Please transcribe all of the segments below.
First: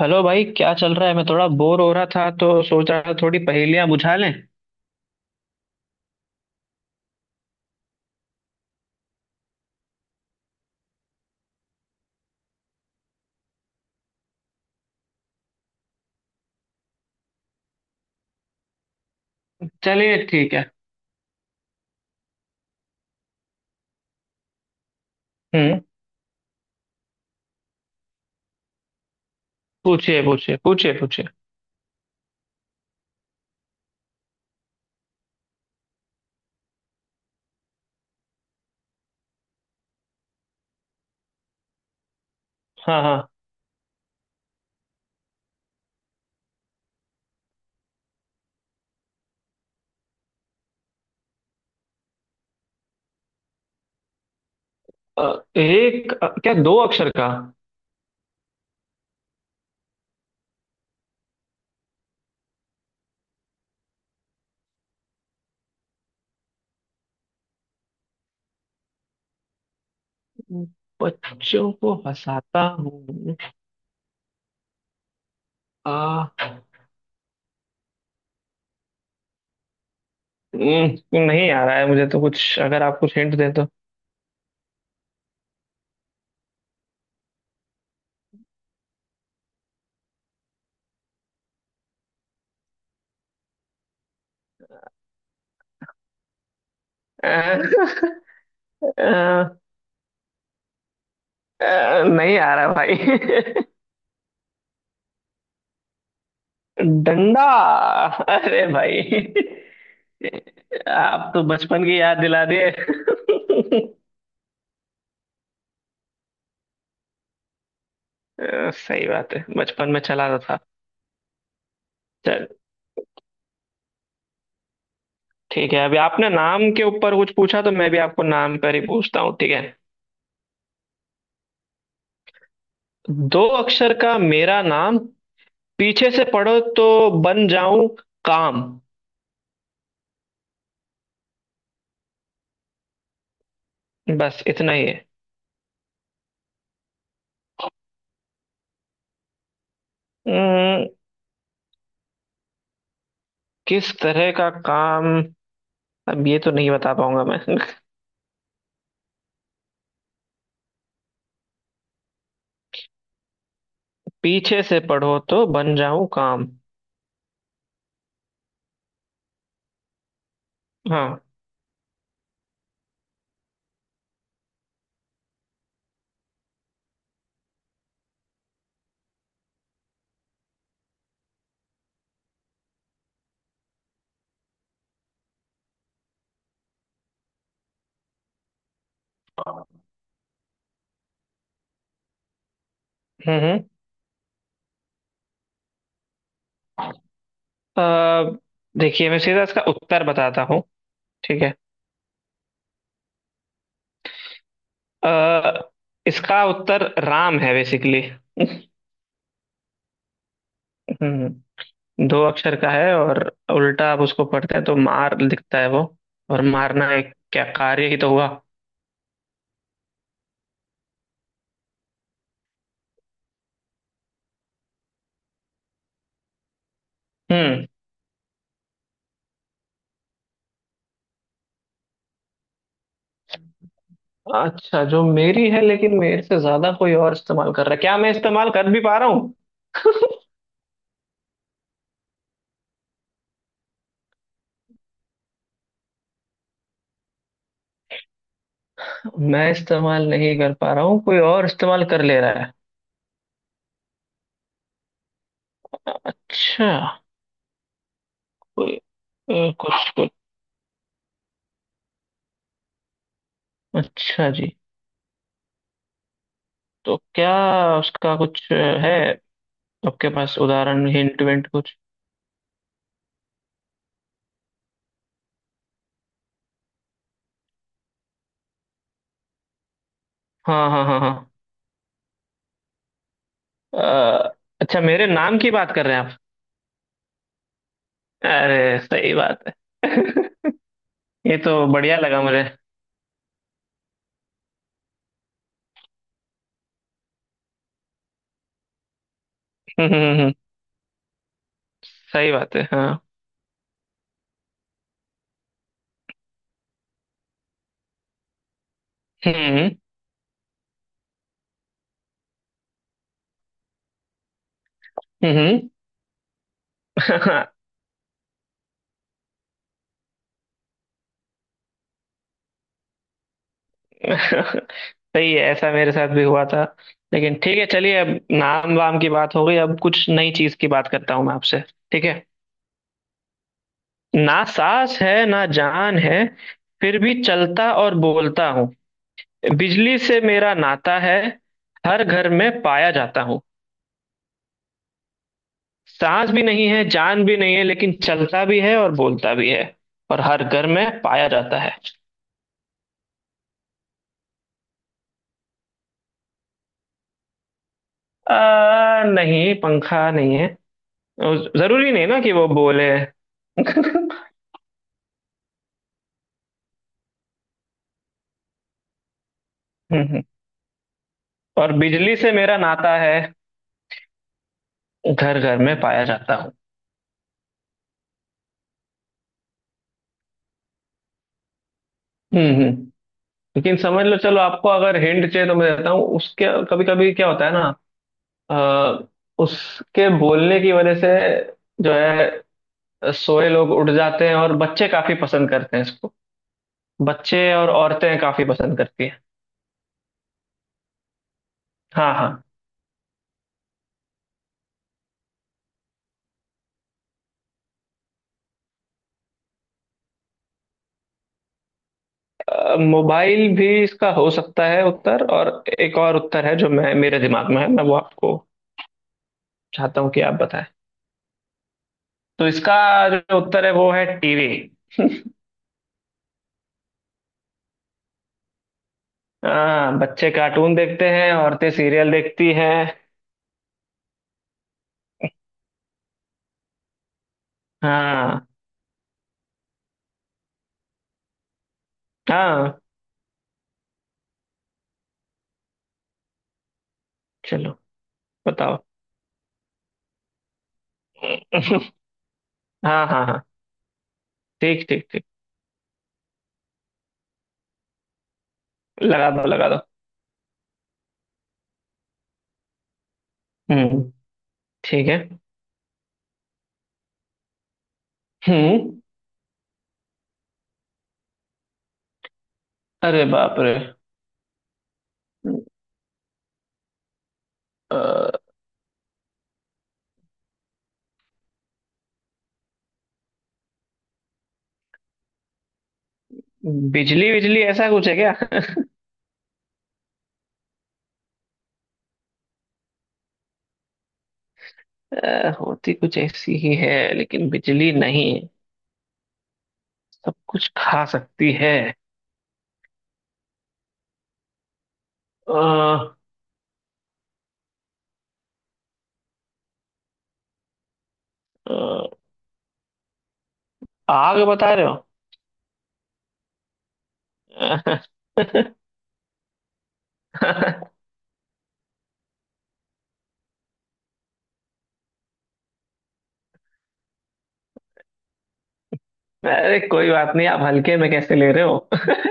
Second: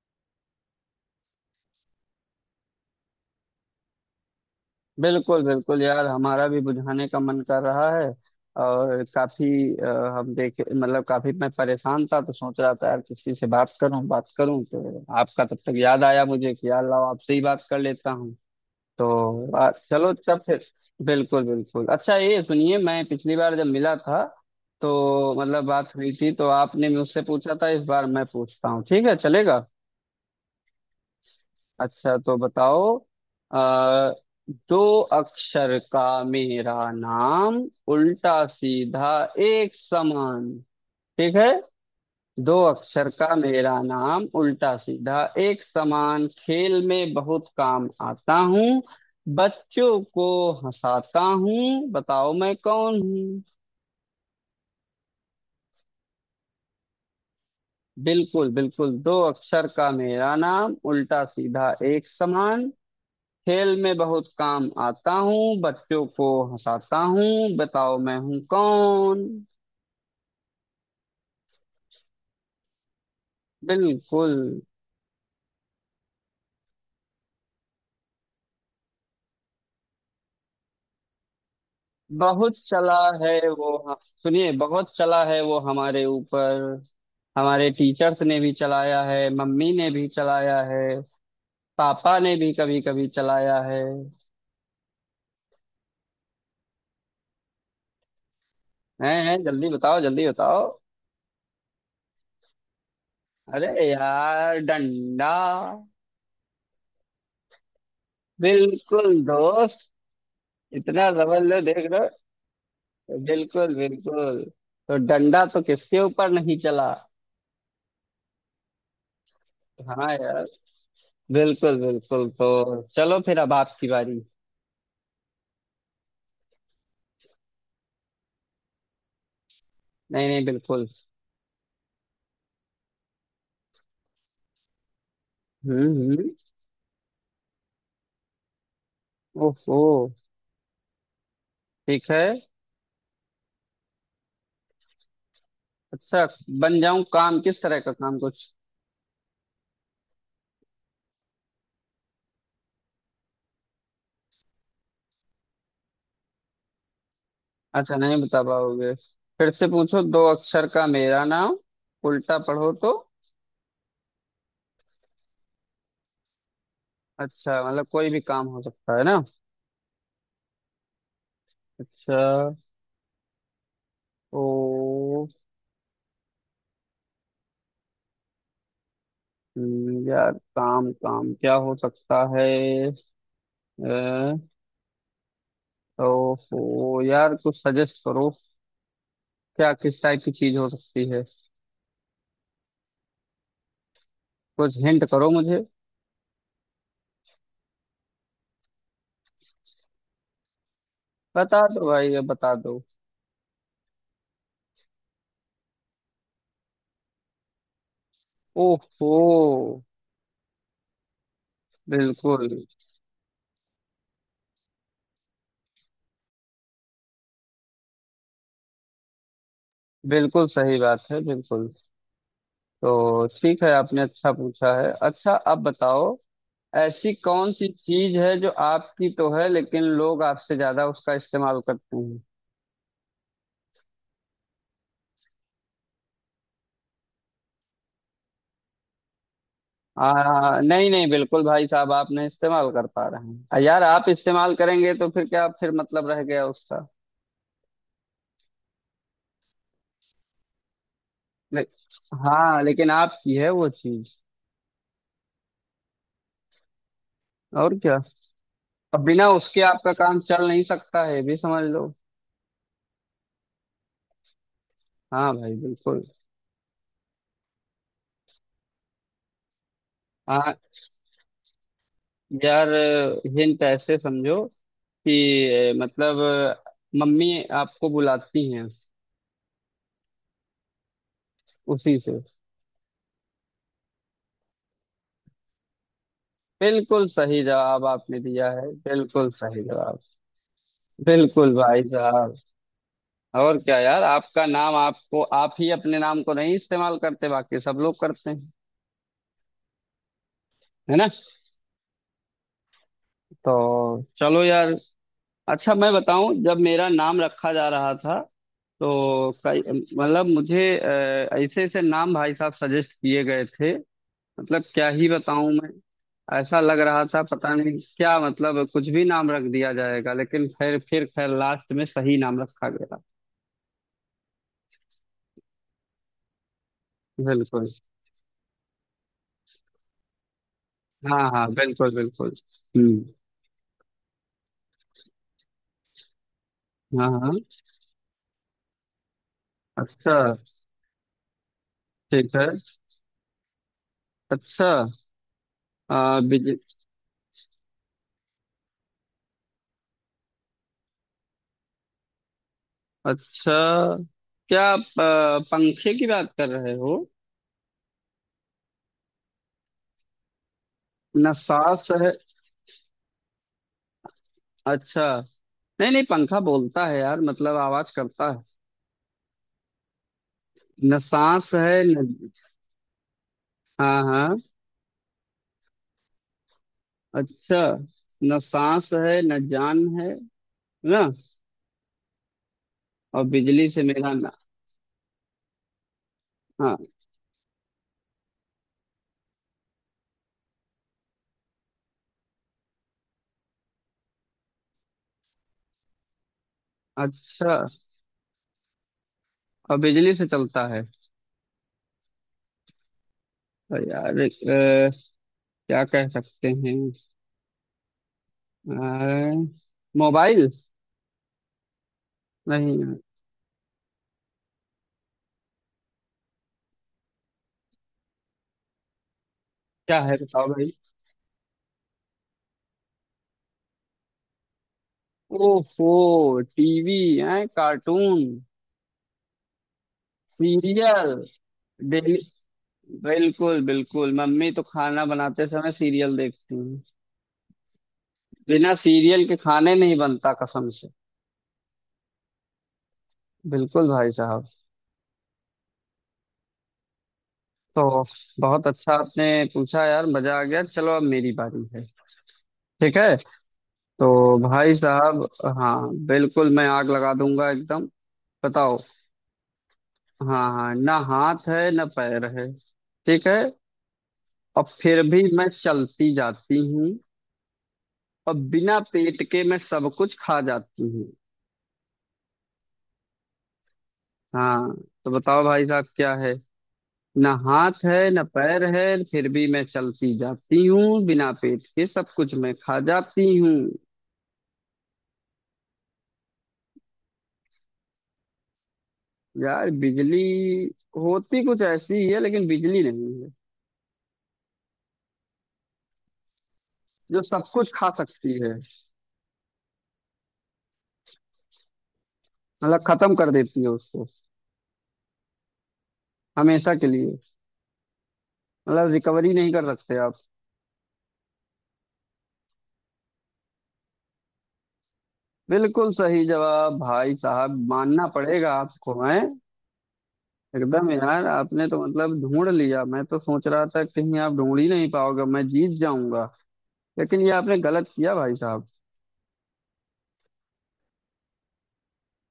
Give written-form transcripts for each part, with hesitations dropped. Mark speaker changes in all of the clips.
Speaker 1: Hello भाई, क्या चल रहा है? मैं थोड़ा बोर हो रहा था तो सोच रहा था थोड़ी पहेलियां बुझा लें।
Speaker 2: बिल्कुल बिल्कुल यार, हमारा भी बुझाने का मन कर रहा है। और काफी अ, हम देखे मतलब काफी मैं परेशान था, तो सोच रहा था यार किसी से बात करूं, बात करूं तो आपका तब तक याद आया मुझे कि यार लाओ आपसे ही बात कर लेता हूं। तो चलो
Speaker 1: चलिए,
Speaker 2: सब
Speaker 1: ठीक है।
Speaker 2: फिर। बिल्कुल बिल्कुल, अच्छा ये सुनिए, मैं पिछली बार जब मिला था तो मतलब
Speaker 1: हम्म।
Speaker 2: बात हुई थी, तो आपने मुझसे पूछा था, इस बार मैं पूछता हूँ, ठीक है चलेगा?
Speaker 1: पूछिए पूछिए पूछिए पूछिए।
Speaker 2: अच्छा तो बताओ, दो अक्षर का मेरा नाम, उल्टा सीधा एक समान, ठीक है। दो
Speaker 1: हाँ
Speaker 2: अक्षर
Speaker 1: हाँ।
Speaker 2: का मेरा नाम उल्टा सीधा एक समान, खेल में बहुत काम आता हूँ, बच्चों को हंसाता हूँ, बताओ मैं कौन हूँ?
Speaker 1: एक क्या दो अक्षर का?
Speaker 2: बिल्कुल बिल्कुल, दो अक्षर का मेरा नाम उल्टा सीधा एक समान, खेल में बहुत काम आता हूँ, बच्चों को हंसाता हूँ, बताओ मैं हूँ कौन?
Speaker 1: बच्चों को हंसाता हूँ?
Speaker 2: बिल्कुल।
Speaker 1: आ, नहीं आ रहा है मुझे तो
Speaker 2: बहुत
Speaker 1: कुछ। अगर
Speaker 2: चला
Speaker 1: आप कुछ हिंट
Speaker 2: है
Speaker 1: दे तो।
Speaker 2: वो, सुनिए बहुत चला है वो हमारे ऊपर, हमारे टीचर्स ने भी चलाया है, मम्मी ने भी चलाया है, पापा ने भी कभी कभी चलाया है।
Speaker 1: अ,
Speaker 2: हैं,
Speaker 1: अ,
Speaker 2: जल्दी बताओ जल्दी बताओ।
Speaker 1: नहीं आ रहा भाई।
Speaker 2: अरे यार, डंडा।
Speaker 1: डंडा। अरे भाई।
Speaker 2: बिल्कुल दोस्त, इतना
Speaker 1: आप तो
Speaker 2: जबरदस्त, लो देख
Speaker 1: बचपन की
Speaker 2: लो।
Speaker 1: याद दिला दिए।
Speaker 2: बिल्कुल बिल्कुल, तो डंडा तो किसके ऊपर नहीं चला।
Speaker 1: सही बात है, बचपन में
Speaker 2: हाँ
Speaker 1: चला रहा
Speaker 2: यार,
Speaker 1: था।
Speaker 2: बिल्कुल बिल्कुल,
Speaker 1: चल,
Speaker 2: तो चलो फिर, अब आपकी बारी।
Speaker 1: ठीक है। अभी आपने नाम के ऊपर कुछ पूछा तो मैं भी आपको नाम पर ही पूछता हूँ, ठीक है?
Speaker 2: नहीं नहीं बिल्कुल।
Speaker 1: दो अक्षर का मेरा नाम, पीछे से
Speaker 2: हम्म।
Speaker 1: पढ़ो तो बन जाऊं काम।
Speaker 2: ओहो, ठीक है।
Speaker 1: बस इतना ही है।
Speaker 2: अच्छा, बन जाऊं काम, किस तरह का काम कुछ?
Speaker 1: अम्म, किस तरह का काम? अब ये तो नहीं बता पाऊंगा मैं।
Speaker 2: अच्छा नहीं बता पाओगे। फिर से पूछो, दो अक्षर का मेरा नाम उल्टा पढ़ो तो।
Speaker 1: पीछे से पढ़ो तो बन जाऊं काम।
Speaker 2: अच्छा मतलब कोई भी काम हो सकता है ना।
Speaker 1: हाँ।
Speaker 2: अच्छा। ओ। यार काम काम क्या हो सकता है? अ, ओहो यार, कुछ सजेस्ट करो, क्या किस टाइप की चीज हो सकती है?
Speaker 1: हम्म हम्म।
Speaker 2: कुछ हिंट करो मुझे।
Speaker 1: अ, देखिए, मैं सीधा इसका उत्तर बताता हूँ। ठीक है।
Speaker 2: बता दो भाई, अब बता दो।
Speaker 1: अ, इसका उत्तर राम है बेसिकली।
Speaker 2: ओहो।
Speaker 1: हम्म। दो
Speaker 2: बिल्कुल।
Speaker 1: अक्षर का है, और उल्टा आप उसको पढ़ते हैं तो मार दिखता है वो। और मारना एक क्या कार्य ही तो हुआ।
Speaker 2: बिल्कुल सही बात है, बिल्कुल। तो ठीक है, आपने अच्छा पूछा है। अच्छा अब बताओ, ऐसी कौन
Speaker 1: हम्म।
Speaker 2: सी चीज है जो आपकी तो है, लेकिन लोग आपसे ज्यादा उसका इस्तेमाल करते हैं?
Speaker 1: अच्छा, जो मेरी है लेकिन मेरे से ज्यादा कोई और इस्तेमाल कर रहा है? क्या मैं इस्तेमाल कर भी पा रहा हूँ?
Speaker 2: नहीं नहीं, बिल्कुल भाई साहब, आप नहीं इस्तेमाल कर पा रहे हैं। यार आप इस्तेमाल करेंगे तो फिर क्या, फिर मतलब रह गया उसका?
Speaker 1: मैं इस्तेमाल नहीं कर पा रहा हूँ, कोई और
Speaker 2: ले,
Speaker 1: इस्तेमाल कर ले रहा है।
Speaker 2: हाँ, लेकिन आपकी है वो चीज।
Speaker 1: अच्छा।
Speaker 2: और क्या,
Speaker 1: कोई
Speaker 2: अब बिना उसके
Speaker 1: कुछ
Speaker 2: आपका
Speaker 1: कुछ।
Speaker 2: काम चल नहीं सकता है, ये भी समझ लो।
Speaker 1: अच्छा जी।
Speaker 2: हाँ भाई बिल्कुल।
Speaker 1: तो क्या उसका कुछ है? आपके पास
Speaker 2: हाँ,
Speaker 1: उदाहरण, हिंट विंट कुछ?
Speaker 2: यार हिंट ऐसे समझो कि मतलब मम्मी आपको बुलाती हैं
Speaker 1: हाँ हाँ हाँ हाँ।
Speaker 2: उसी से।
Speaker 1: अच्छा, मेरे नाम की बात कर रहे हैं आप?
Speaker 2: बिल्कुल सही जवाब आपने दिया है,
Speaker 1: अरे, सही
Speaker 2: बिल्कुल
Speaker 1: बात है।
Speaker 2: सही जवाब।
Speaker 1: ये
Speaker 2: बिल्कुल
Speaker 1: तो
Speaker 2: भाई
Speaker 1: बढ़िया लगा
Speaker 2: साहब।
Speaker 1: मुझे।
Speaker 2: और क्या यार, आपका नाम आपको, आप ही अपने नाम को नहीं इस्तेमाल करते, बाकी सब लोग करते हैं,
Speaker 1: हम्म।
Speaker 2: है ना?
Speaker 1: सही बात है, हाँ।
Speaker 2: तो चलो यार। अच्छा मैं बताऊं, जब मेरा नाम रखा जा रहा था तो कई
Speaker 1: हम्म
Speaker 2: मतलब मुझे ऐसे ऐसे नाम भाई साहब सजेस्ट किए गए थे, मतलब क्या ही बताऊं
Speaker 1: हम्म।
Speaker 2: मैं। ऐसा लग रहा था पता नहीं क्या, मतलब कुछ भी नाम रख दिया जाएगा, लेकिन फिर खैर लास्ट में सही नाम रखा गया।
Speaker 1: सही है, ऐसा मेरे साथ भी हुआ था। लेकिन ठीक है,
Speaker 2: बिल्कुल।
Speaker 1: चलिए, अब नाम वाम की बात हो गई। अब कुछ नई चीज की बात करता
Speaker 2: हाँ
Speaker 1: हूँ मैं
Speaker 2: हाँ
Speaker 1: आपसे।
Speaker 2: बिल्कुल
Speaker 1: ठीक है।
Speaker 2: बिल्कुल। हम्म।
Speaker 1: ना सांस है ना जान है, फिर
Speaker 2: हाँ
Speaker 1: भी
Speaker 2: हाँ।
Speaker 1: चलता और बोलता हूँ। बिजली
Speaker 2: अच्छा।
Speaker 1: से मेरा नाता है। हर घर
Speaker 2: ठीक है।
Speaker 1: में पाया जाता हूँ।
Speaker 2: अच्छा। आ,
Speaker 1: सांस भी नहीं
Speaker 2: बिज-
Speaker 1: है, जान भी नहीं है, लेकिन चलता भी है और बोलता भी है। और हर घर में पाया जाता है।
Speaker 2: अच्छा, क्या आप पंखे की बात कर रहे हो?
Speaker 1: नहीं, पंखा नहीं है।
Speaker 2: न सांस
Speaker 1: जरूरी नहीं
Speaker 2: है।
Speaker 1: ना कि वो बोले। हम्म
Speaker 2: अच्छा, नहीं नहीं, पंखा बोलता है यार, मतलब आवाज करता है।
Speaker 1: हम्म।
Speaker 2: न सांस
Speaker 1: और
Speaker 2: है न।
Speaker 1: बिजली से मेरा नाता है।
Speaker 2: हाँ हाँ।
Speaker 1: घर घर में पाया जाता हूँ।
Speaker 2: अच्छा। न सांस है न जान है, ना।
Speaker 1: हम्म हम्म।
Speaker 2: और बिजली
Speaker 1: लेकिन
Speaker 2: से
Speaker 1: समझ
Speaker 2: मेरा
Speaker 1: लो,
Speaker 2: ना।
Speaker 1: चलो, आपको अगर हिंट चाहिए तो मैं देता हूँ उसके।
Speaker 2: हाँ।
Speaker 1: कभी कभी क्या होता है ना? अ, उसके बोलने की वजह से, जो है, सोए लोग उठ जाते हैं, और बच्चे काफी पसंद करते हैं इसको। बच्चे
Speaker 2: अच्छा।
Speaker 1: और औरतें काफी पसंद करती हैं।
Speaker 2: और बिजली से चलता है,
Speaker 1: हाँ हाँ।
Speaker 2: तो यार क्या कह सकते हैं? अ, मोबाइल? नहीं।
Speaker 1: मोबाइल भी इसका हो सकता है उत्तर, और एक और उत्तर है जो मैं मेरे दिमाग में है, मैं वो आपको
Speaker 2: क्या
Speaker 1: चाहता हूँ
Speaker 2: है
Speaker 1: कि आप
Speaker 2: बताओ
Speaker 1: बताएं।
Speaker 2: भाई?
Speaker 1: तो इसका जो उत्तर है वो है टीवी।
Speaker 2: ओहो टीवी। है कार्टून।
Speaker 1: हाँ, बच्चे कार्टून देखते
Speaker 2: सीरियल,
Speaker 1: हैं, औरतें सीरियल
Speaker 2: डेली।
Speaker 1: देखती हैं।
Speaker 2: बिल्कुल बिल्कुल, मम्मी तो खाना बनाते समय सीरियल देखती हैं,
Speaker 1: हाँ।
Speaker 2: बिना सीरियल के खाने नहीं बनता कसम से।
Speaker 1: हाँ।
Speaker 2: बिल्कुल भाई साहब।
Speaker 1: चलो।
Speaker 2: तो बहुत
Speaker 1: बताओ।
Speaker 2: अच्छा आपने पूछा यार, मजा आ गया। चलो अब मेरी बारी है। ठीक
Speaker 1: हाँ
Speaker 2: है,
Speaker 1: हाँ हाँ।
Speaker 2: तो भाई
Speaker 1: ठीक ठीक ठीक।
Speaker 2: साहब, हाँ बिल्कुल, मैं आग लगा दूंगा एकदम। बताओ,
Speaker 1: लगा दो, लगा दो।
Speaker 2: हाँ हाँ, ना हाथ है ना पैर है, ठीक है,
Speaker 1: हम्म।
Speaker 2: और फिर
Speaker 1: ठीक है।
Speaker 2: भी मैं चलती जाती हूँ, और बिना
Speaker 1: हम्म।
Speaker 2: पेट के मैं सब कुछ खा जाती हूँ।
Speaker 1: अरे बाप रे!
Speaker 2: हाँ। तो बताओ भाई साहब क्या है, ना हाथ है ना
Speaker 1: अ,
Speaker 2: पैर है, फिर भी मैं चलती जाती हूँ, बिना पेट के सब कुछ मैं खा जाती हूँ।
Speaker 1: बिजली बिजली ऐसा कुछ है क्या?
Speaker 2: यार बिजली होती कुछ ऐसी ही है, लेकिन बिजली नहीं है।
Speaker 1: होती कुछ ऐसी ही है
Speaker 2: जो
Speaker 1: लेकिन
Speaker 2: सब कुछ खा
Speaker 1: बिजली
Speaker 2: सकती
Speaker 1: नहीं।
Speaker 2: है,
Speaker 1: सब कुछ खा सकती है।
Speaker 2: मतलब खत्म कर देती है उसको,
Speaker 1: अ,
Speaker 2: हमेशा के लिए, मतलब रिकवरी नहीं कर सकते आप।
Speaker 1: अ, आग बता रहे हो?
Speaker 2: बिल्कुल सही जवाब भाई साहब, मानना पड़ेगा आपको है एकदम। यार आपने तो मतलब ढूंढ लिया, मैं तो सोच रहा था कहीं आप ढूंढ ही नहीं पाओगे, मैं जीत जाऊंगा, लेकिन ये आपने गलत किया भाई साहब।
Speaker 1: अरे, कोई बात नहीं। आप हल्के में कैसे ले रहे हो?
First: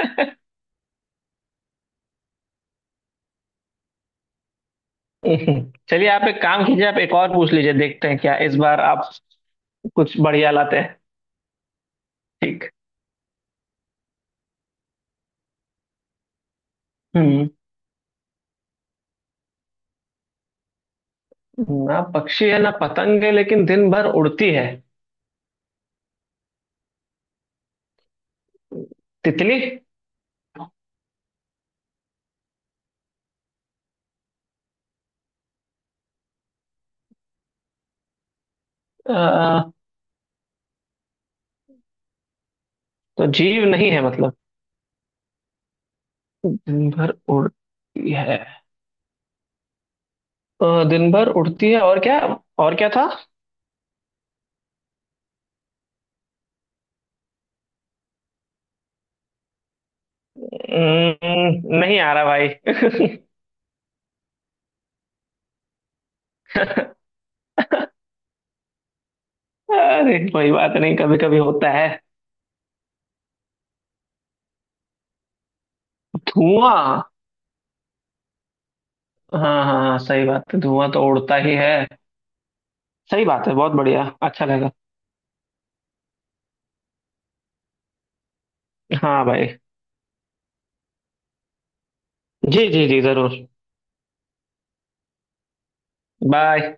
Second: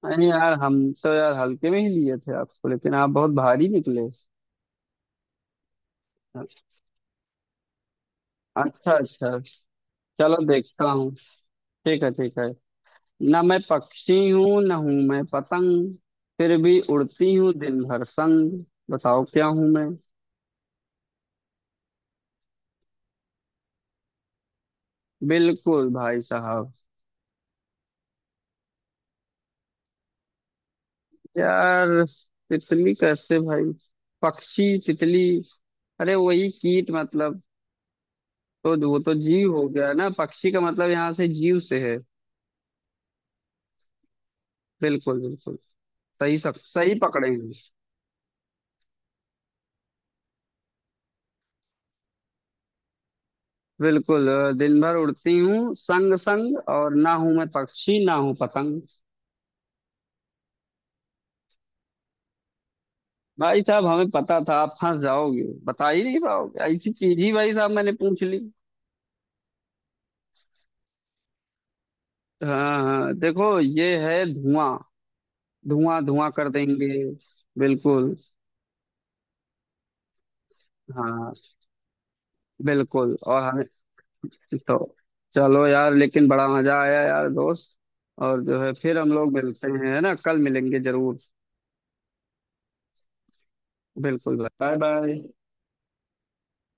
Speaker 2: नहीं यार हम तो यार हल्के में ही लिए थे आपको, लेकिन आप बहुत भारी निकले।
Speaker 1: चलिए, आप एक काम कीजिए, आप एक और पूछ लीजिए। देखते हैं क्या इस बार
Speaker 2: अच्छा
Speaker 1: आप
Speaker 2: अच्छा।
Speaker 1: कुछ
Speaker 2: चलो
Speaker 1: बढ़िया लाते
Speaker 2: देखता
Speaker 1: हैं।
Speaker 2: हूँ। ठीक है ठीक है।
Speaker 1: ठीक।
Speaker 2: ना मैं पक्षी हूँ ना हूँ मैं पतंग, फिर भी उड़ती
Speaker 1: हम्म।
Speaker 2: हूँ दिन भर संग, बताओ क्या हूँ मैं?
Speaker 1: ना पक्षी है ना पतंग है, लेकिन दिन भर उड़ती है।
Speaker 2: बिल्कुल भाई साहब।
Speaker 1: तितली।
Speaker 2: यार तितली कैसे भाई? पक्षी तितली? अरे वही कीट मतलब, तो वो तो
Speaker 1: अ,
Speaker 2: जीव हो गया ना, पक्षी का मतलब यहाँ से जीव से है।
Speaker 1: तो जीव नहीं है मतलब?
Speaker 2: बिल्कुल बिल्कुल। सही
Speaker 1: दिन
Speaker 2: सही
Speaker 1: भर
Speaker 2: पकड़े हैं।
Speaker 1: उड़ती है। दिन भर उड़ती है, और क्या? और क्या था?
Speaker 2: बिल्कुल, दिन भर उड़ती हूँ संग संग, और ना हूँ मैं पक्षी ना हूँ पतंग।
Speaker 1: नहीं आ रहा भाई।
Speaker 2: भाई साहब हमें पता था आप फंस जाओगे, बता ही नहीं पाओगे, ऐसी चीज ही भाई साहब मैंने पूछ ली।
Speaker 1: अरे, कोई बात नहीं, कभी कभी होता है।
Speaker 2: हाँ हाँ, देखो ये है धुआं, धुआं धुआं कर देंगे।
Speaker 1: धुआं।
Speaker 2: बिल्कुल।
Speaker 1: हाँ हाँ हाँ, सही बात है, धुआं तो उड़ता
Speaker 2: हाँ
Speaker 1: ही है।
Speaker 2: बिल्कुल,
Speaker 1: सही
Speaker 2: और
Speaker 1: बात है,
Speaker 2: हमें
Speaker 1: बहुत बढ़िया, अच्छा लगा।
Speaker 2: तो चलो यार, लेकिन बड़ा मजा आया यार दोस्त, और जो है, फिर हम
Speaker 1: हाँ
Speaker 2: लोग
Speaker 1: भाई।
Speaker 2: मिलते हैं, है ना, कल मिलेंगे जरूर।
Speaker 1: जी जी जी, जरूर।
Speaker 2: बिल्कुल, बाय बाय।
Speaker 1: बाय।